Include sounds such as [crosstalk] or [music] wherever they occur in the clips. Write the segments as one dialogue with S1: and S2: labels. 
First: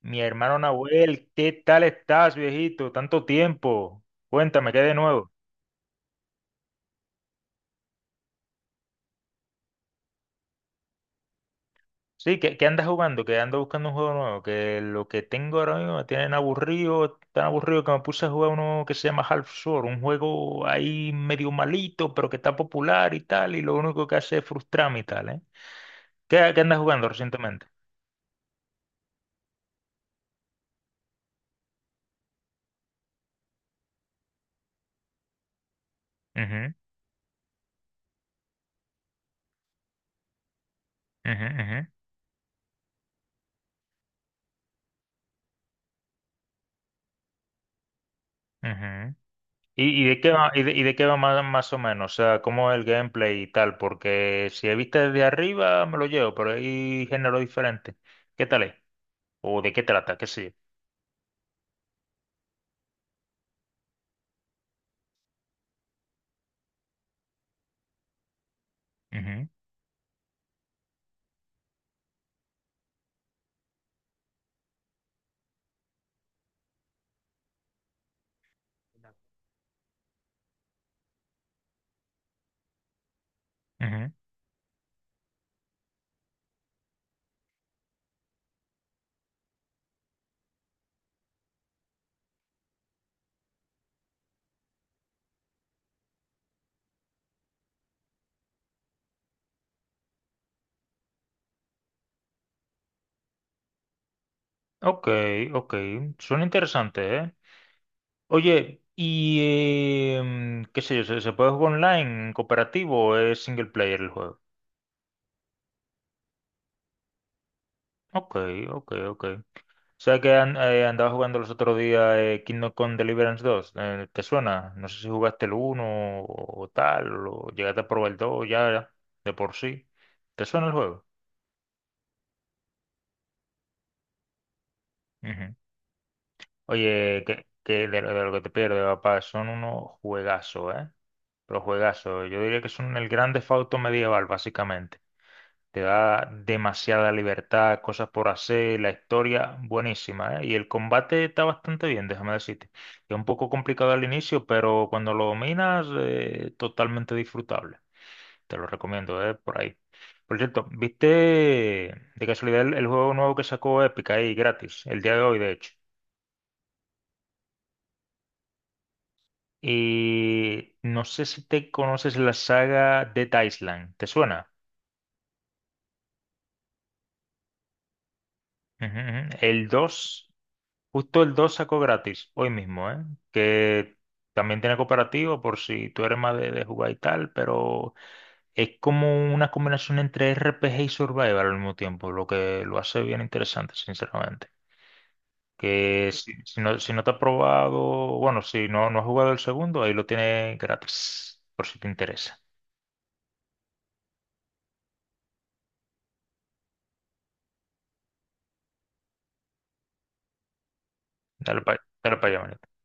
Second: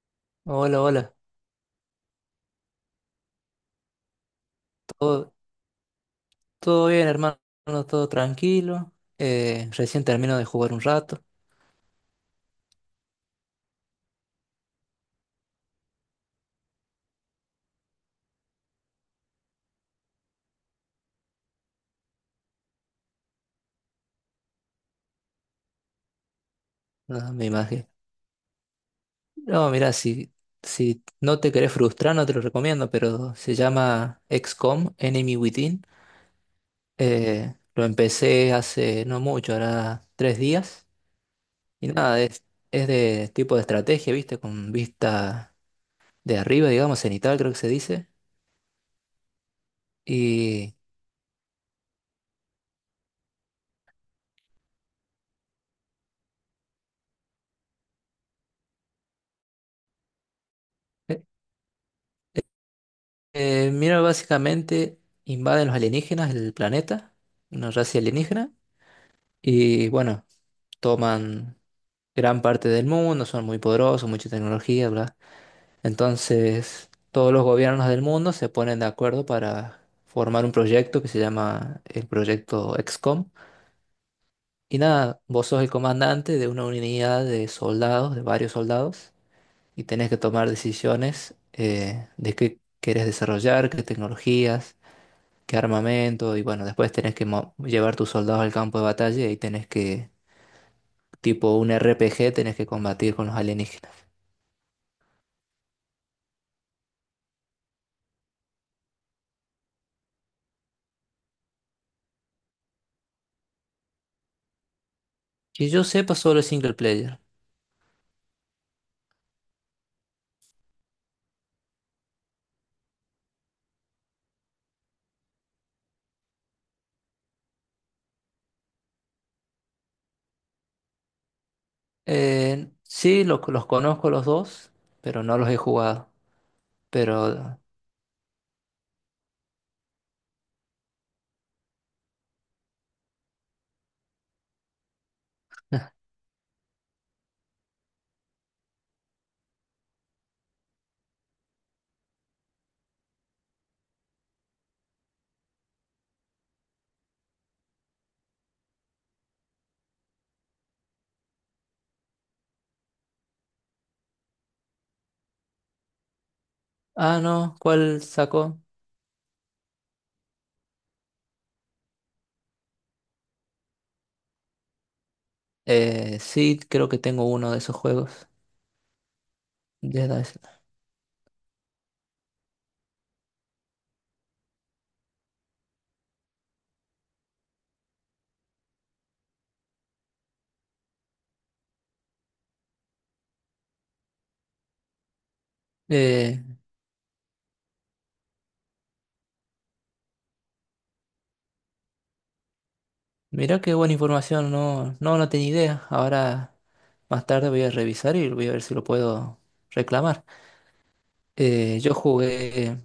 S1: Mi hermano
S2: Hola, hola.
S1: Nahuel, ¿qué tal estás, viejito? Tanto tiempo. Cuéntame, ¿qué hay de nuevo?
S2: Todo, todo bien, hermano. Todo tranquilo. Recién termino de jugar un rato.
S1: Sí, ¿qué andas jugando? Que ando buscando un juego nuevo. Que lo que tengo ahora mismo me tienen aburrido, tan aburrido que me puse a jugar uno que se llama Half-Sword, un juego ahí medio malito, pero que está popular y tal, y lo único que hace es frustrarme y tal, ¿eh? ¿Qué andas jugando
S2: No, me
S1: recientemente?
S2: imagino. No, mira, si no te querés frustrar, no te lo recomiendo, pero se llama XCOM, Enemy Within.
S1: Ujú,
S2: Lo empecé hace no mucho, ahora 3 días.
S1: ujú,
S2: Y
S1: ujú,
S2: nada, es de tipo de estrategia, ¿viste? Con vista de arriba, digamos, cenital, creo que se dice.
S1: ujú. ¿Y de qué va,
S2: Y.
S1: y de qué va más o menos? O sea, ¿cómo es el gameplay y tal? Porque si he visto desde arriba me lo llevo, pero hay género diferente. ¿Qué tal es? ¿O de qué trata? ¿Qué sé
S2: Mira, básicamente invaden los alienígenas el planeta, una raza alienígena,
S1: yo? Ujú.
S2: y bueno, toman gran parte del mundo, son muy poderosos, mucha tecnología, bla. Entonces, todos los gobiernos del mundo se ponen de acuerdo para formar un proyecto que se llama el proyecto XCOM.
S1: Ujú.
S2: Y nada, vos sos el comandante de una unidad de soldados, de varios soldados, y tenés que tomar decisiones de qué querés desarrollar, qué tecnologías qué armamento, y bueno, después tenés que llevar tus soldados al campo de batalla y ahí tenés que, tipo un RPG, tenés que combatir con los alienígenas.
S1: Ok, ok. Suena interesante, ¿eh? Oye, y qué sé yo, ¿se puede jugar online, en cooperativo o es single player el juego?
S2: Que yo sepa solo el single player.
S1: Ok, ok, ok. O sea que andaba jugando los otros días Kingdom Come Deliverance 2, ¿te suena? No sé si jugaste el uno o tal, o llegaste a probar el 2 ya de por sí. ¿Te suena el juego?
S2: Sí, los conozco los dos, pero no los
S1: Ujú.
S2: he jugado.
S1: Oye, que,
S2: Pero...
S1: que lo de lo que te pierdes, papá, son unos juegazos, ¿eh? Pero juegazos. Yo diría que son el gran Theft Auto medieval, básicamente. Te
S2: [laughs]
S1: da demasiada libertad, cosas por hacer, la historia buenísima, ¿eh? Y el combate está bastante bien, déjame decirte. Es un poco complicado al inicio, pero cuando lo dominas, totalmente disfrutable. Te lo recomiendo, ¿eh? Por ahí. Por cierto, ¿viste de casualidad el juego nuevo que sacó Epic ahí gratis, el día de hoy, de hecho?
S2: Ah, no, ¿cuál sacó?
S1: Y no sé si te conoces la saga Dead Island, ¿te suena?
S2: Sí, creo que tengo uno de esos juegos.
S1: Ujú, ujú. El
S2: Dead
S1: 2
S2: Island.
S1: Justo el 2 sacó gratis, hoy mismo, ¿eh? Que también tiene cooperativo por si tú eres más de jugar y tal, pero es como una combinación entre RPG y Survival al mismo tiempo, lo que lo hace bien interesante, sinceramente. Que
S2: Eh,
S1: si no te has probado, bueno, si no has jugado el segundo, ahí lo tienes gratis, por si te interesa.
S2: mira qué buena información, no tenía idea. Ahora más tarde voy a revisar y voy a ver si lo puedo reclamar.
S1: Dale
S2: Eh,
S1: para
S2: yo
S1: dale pa allá, manito.
S2: jugué,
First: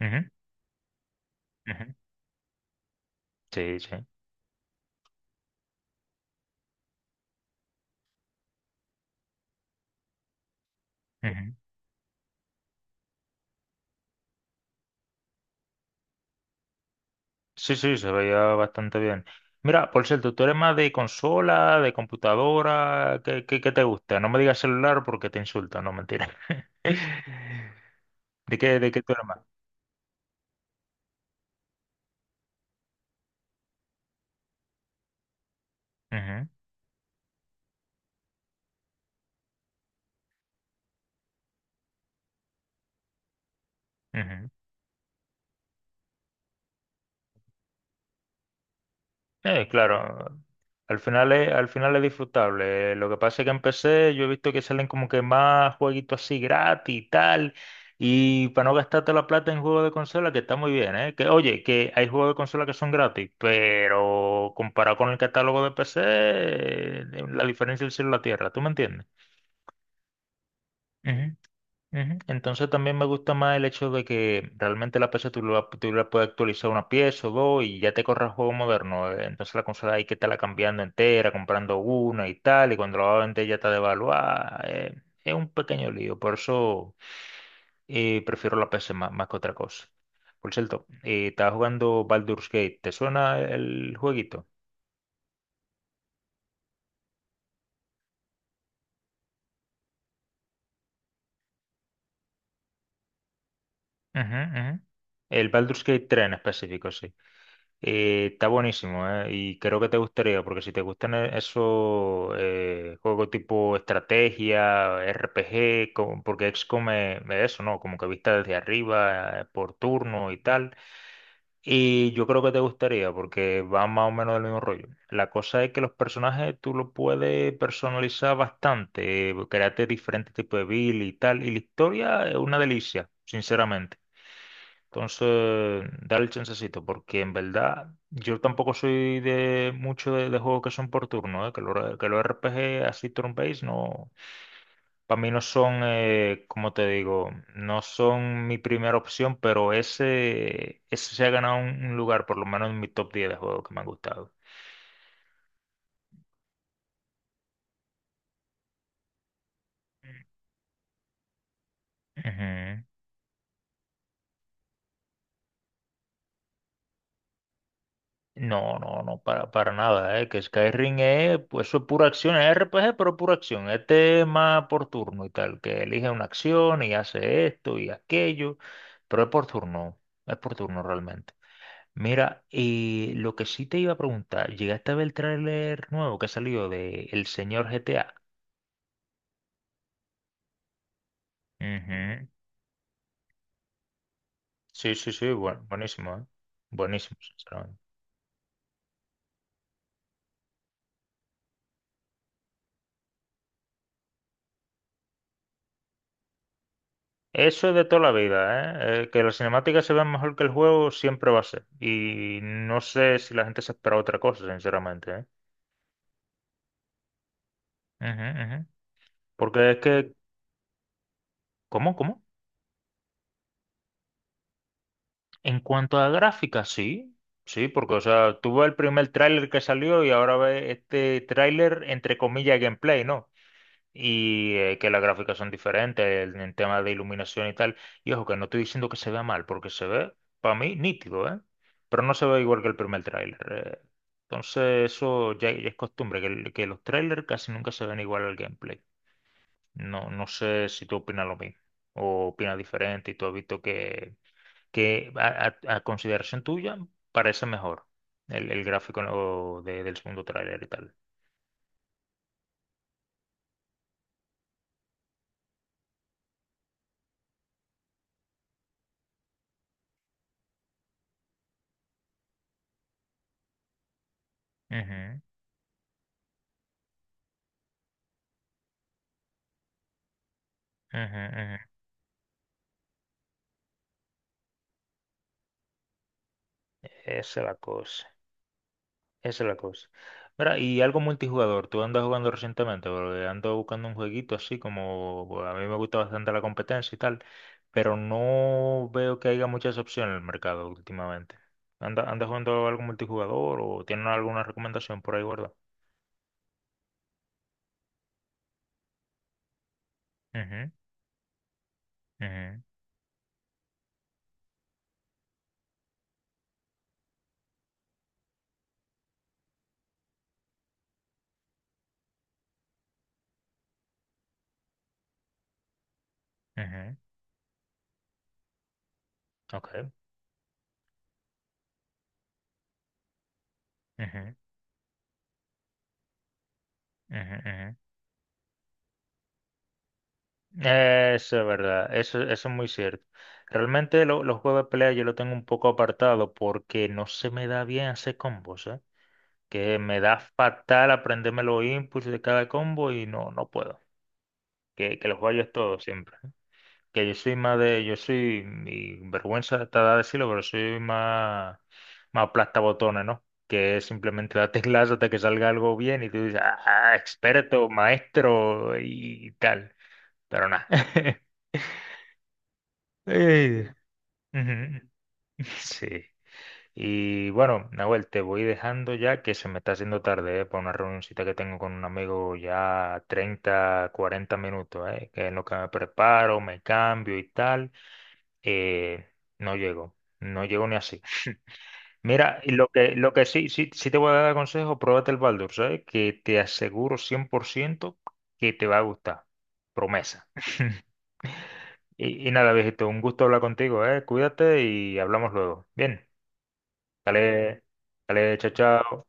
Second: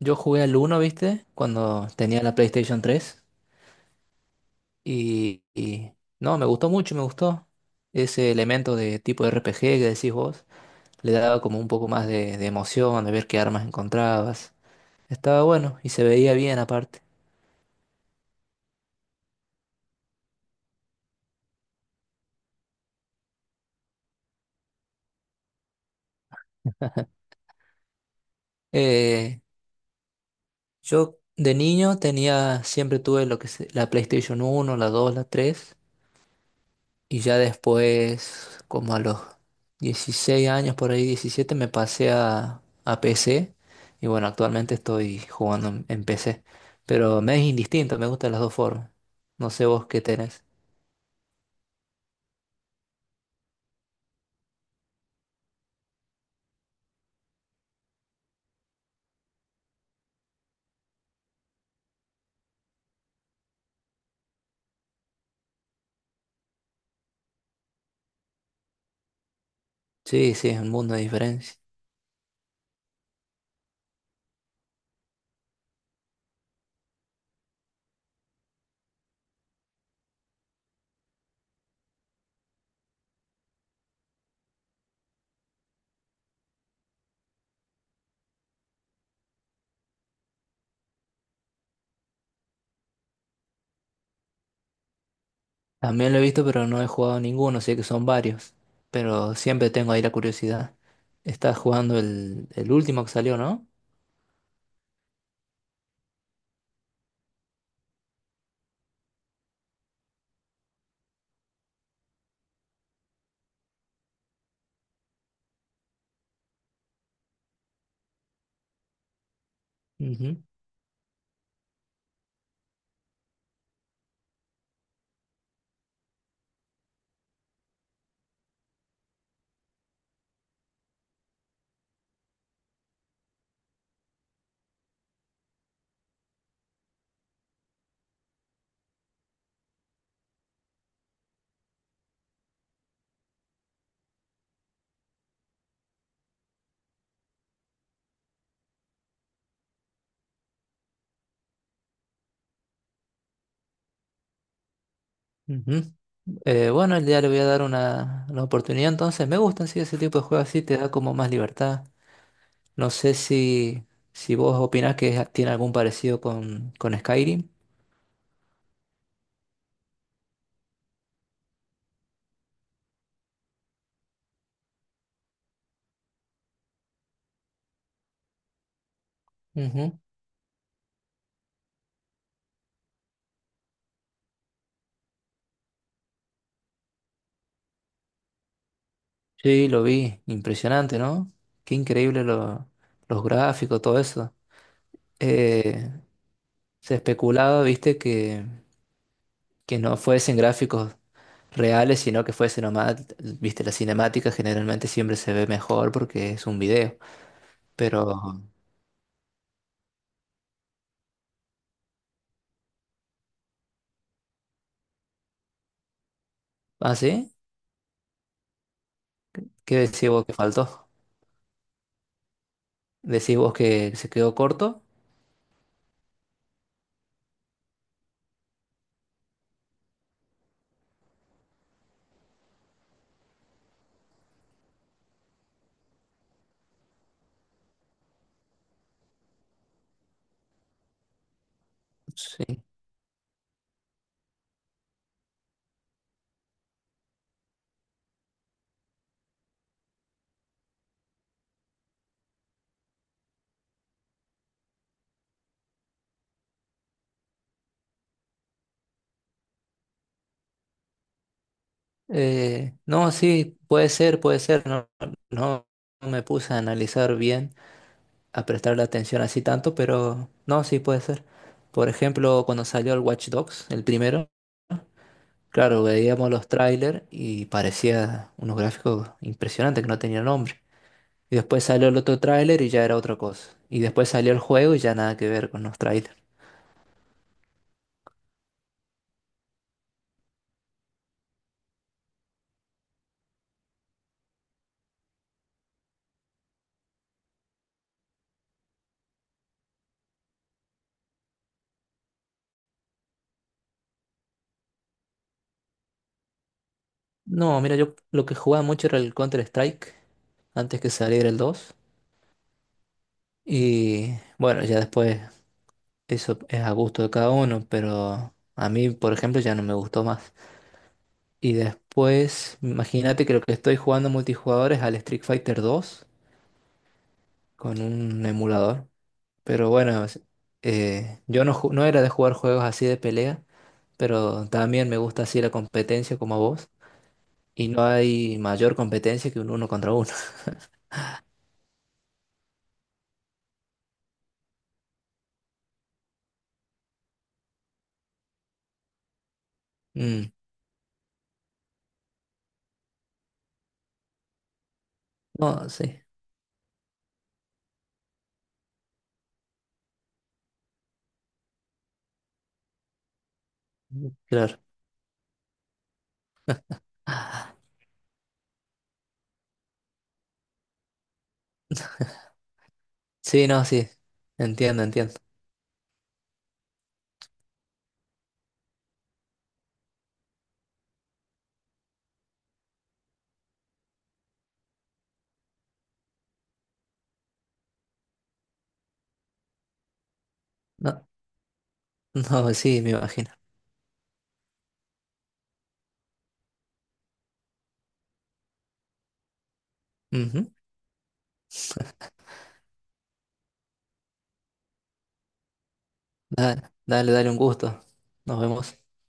S2: yo
S1: Ujú,
S2: jugué al uno, ¿viste? Cuando
S1: ujú.
S2: tenía la PlayStation 3
S1: Sí, sí.
S2: y no, me gustó mucho, me gustó ese elemento de tipo RPG que decís vos, le daba
S1: Ujú.
S2: como un poco más de emoción, de ver qué armas encontrabas. Estaba bueno y se veía bien aparte.
S1: Sí, sí, se veía bastante bien. Mira, por cierto, ¿tú eres más de consola, de computadora? ¿Qué te gusta? No me digas celular porque te insultan, no, mentira. [laughs]
S2: [laughs]
S1: ¿De qué tú eres más?
S2: Eh, yo de niño tenía, siempre tuve lo que es la PlayStation uno, la 2, la 3.
S1: Ujú,
S2: Y ya después, como a los 16 años, por ahí 17, me pasé a PC. Y bueno,
S1: ujú.
S2: actualmente estoy jugando en PC. Pero me es indistinto, me gustan las dos formas. No sé vos qué
S1: Claro,
S2: tenés.
S1: al final es disfrutable. Lo que pasa es que en PC yo he visto que salen como que más jueguitos así gratis y tal. Y para no gastarte la plata en juegos de consola, que está muy bien, ¿eh? Oye, que hay juegos de consola que son gratis, pero comparado con el catálogo de PC, la diferencia es el cielo y la tierra, ¿tú me entiendes?
S2: Sí, sí, es un mundo de diferencia.
S1: Ujú. Entonces también me gusta más el hecho de que realmente la PC tú la puedes actualizar una pieza o dos y ya te corre el juego moderno. Entonces la consola hay que estarla cambiando entera, comprando una y tal, y cuando la va a vender ya está devaluada. Es un pequeño lío, por eso prefiero la PC más que otra cosa. Por cierto, estaba jugando Baldur's Gate, ¿te suena el jueguito?
S2: También lo he visto, pero no he jugado ninguno, sé que son varios. Pero siempre tengo ahí la curiosidad. Estás jugando el último que salió, ¿no?
S1: Ujú, ujú. El Baldur's Gate 3 en específico, sí. Está buenísimo, ¿eh? Y creo que te gustaría, porque si te gustan esos juegos tipo estrategia, RPG, porque XCOM me eso, ¿no? Como que vista desde arriba, por turno y
S2: Ujú,
S1: tal. Y yo creo que te gustaría, porque va más o menos del mismo rollo. La cosa es que los personajes tú los puedes personalizar bastante, crearte diferentes tipos de build y tal. Y la historia es una delicia, sinceramente. Entonces, dale el chancecito, porque en verdad yo tampoco soy de mucho de juegos que son por turno, ¿eh? Que los RPG así turn-based no, para mí no son, como te digo, no son mi primera opción, pero ese se ha ganado un lugar, por lo menos en mi top 10 de juegos que me han gustado.
S2: ujú. Bueno, ya le voy a dar una oportunidad, entonces me gusta sí, ese tipo de juegos así, te da como más libertad.
S1: Ujú.
S2: No sé si vos opinás que es- tiene algún parecido con Skyrim.
S1: No, no, no, para nada, que Skyrim es, pues eso es pura acción, es RPG, pero pura acción, este es tema por turno y tal, que elige una acción y hace esto y aquello, pero
S2: Ujú.
S1: es por turno realmente. Mira, y lo que sí te iba a preguntar, ¿llegaste a ver el tráiler nuevo que salió de El Señor GTA?
S2: Sí, lo vi, impresionante, ¿no? Qué increíble
S1: Ujú.
S2: los gráficos, todo eso.
S1: Sí, sí, sí, bueno,
S2: Eh,
S1: buenísimo.
S2: Se
S1: Buenísimo,
S2: especulaba,
S1: sinceramente.
S2: viste, que no fuesen gráficos reales, sino que fuese nomás, viste, la cinemática generalmente siempre se ve mejor porque es un video.
S1: Eso es de toda la
S2: Pero,
S1: vida, ¿eh? Que las cinemáticas se vean mejor que el juego siempre va a ser. Y no sé si la gente se espera otra cosa, sinceramente, ¿eh?
S2: ¿ah, sí?
S1: Ujú, ujú. Porque
S2: ¿Qué
S1: es
S2: decís
S1: que,
S2: vos que faltó?
S1: ¿cómo, cómo?
S2: ¿Decís vos que se quedó corto?
S1: En cuanto a gráficas, sí, sí, porque, o sea, tú ves el primer tráiler que salió y ahora ves este tráiler, entre comillas, gameplay, ¿no? Y que las gráficas son diferentes en temas de iluminación y tal. Y ojo, que no estoy diciendo que se vea mal, porque se ve, para mí, nítido, ¿eh? Pero no se ve igual
S2: Sí.
S1: que el primer tráiler. eh. Entonces, eso ya, ya es costumbre, que los trailers casi nunca se ven igual al gameplay. No, no sé si tú opinas lo mismo o opinas diferente y tú has visto que a consideración tuya parece mejor el gráfico, ¿no? Del segundo tráiler y tal.
S2: No, sí, puede ser, puede ser. No, no me puse a analizar bien, a prestarle atención así tanto, pero no, sí puede ser. Por ejemplo, cuando salió el Watch Dogs, el primero,
S1: Ujú,
S2: claro, veíamos los trailers y parecía unos gráficos impresionantes que no tenían nombre.
S1: ujú,
S2: Y después
S1: ujú.
S2: salió el otro tráiler y ya era otra cosa. Y después salió el juego y ya nada que ver con los trailers.
S1: Esa es la cosa. Esa es la cosa. Mira, y algo multijugador, ¿tú andas jugando recientemente? Porque ando buscando un jueguito así como, bueno, a mí me gusta bastante la competencia y tal, pero no veo que haya muchas opciones en el mercado últimamente. ¿Andas jugando algo multijugador o tienes alguna recomendación por ahí guardada?
S2: No, mira, yo lo que jugaba mucho era el Counter-Strike,
S1: Ujú,
S2: antes que saliera el 2.
S1: ujú,
S2: Y bueno, ya después eso es a gusto de cada uno, pero a mí, por ejemplo, ya no me gustó más. Y después, imagínate que lo que estoy jugando multijugador es al Street Fighter 2
S1: ujú,
S2: con un emulador. Pero
S1: ok,
S2: bueno, yo no, no era de jugar juegos así de pelea,
S1: ujú,
S2: pero también me gusta así la competencia como a vos.
S1: ujú,
S2: Y no
S1: ujú.
S2: hay mayor competencia que un uno contra uno. [laughs]
S1: Eso es verdad, eso es muy cierto. Realmente los juegos de pelea yo lo tengo un poco apartado porque no se me da bien hacer combos, ¿eh? Que me da
S2: Mm,
S1: fatal aprenderme los inputs de cada combo y no, no puedo. Que los fallo es
S2: no,
S1: todo
S2: sí.
S1: siempre. Que yo soy más yo soy, mi vergüenza está de decirlo, pero soy más aplastabotones, ¿no? Que es simplemente la
S2: Claro.
S1: teclas hasta que salga algo bien y tú dices, ah, experto, maestro y tal. Pero nada. [laughs]
S2: Sí, no,
S1: Eh,
S2: sí. Entiendo,
S1: Ujú.
S2: entiendo.
S1: Sí. Y bueno, Nahuel, te voy dejando ya que se me está haciendo tarde, ¿eh? Para una reunioncita que tengo con un amigo ya 30-40 minutos, ¿eh? Que en lo que me preparo, me cambio y tal, eh, no llego, no llego ni así.
S2: No, [laughs]
S1: Mira, y
S2: no, sí, me
S1: lo que
S2: imagino.
S1: sí, sí, sí te voy a dar consejo, pruébate el Baldur, ¿sabes? Que te aseguro 100% que te va a gustar. Promesa.
S2: Ujú.
S1: Y nada, viejito, un gusto hablar contigo, ¿eh? Cuídate y hablamos luego. Bien,
S2: Dale, dale, dale, un
S1: dale,
S2: gusto.
S1: dale,
S2: Nos
S1: chao,
S2: vemos.
S1: chao.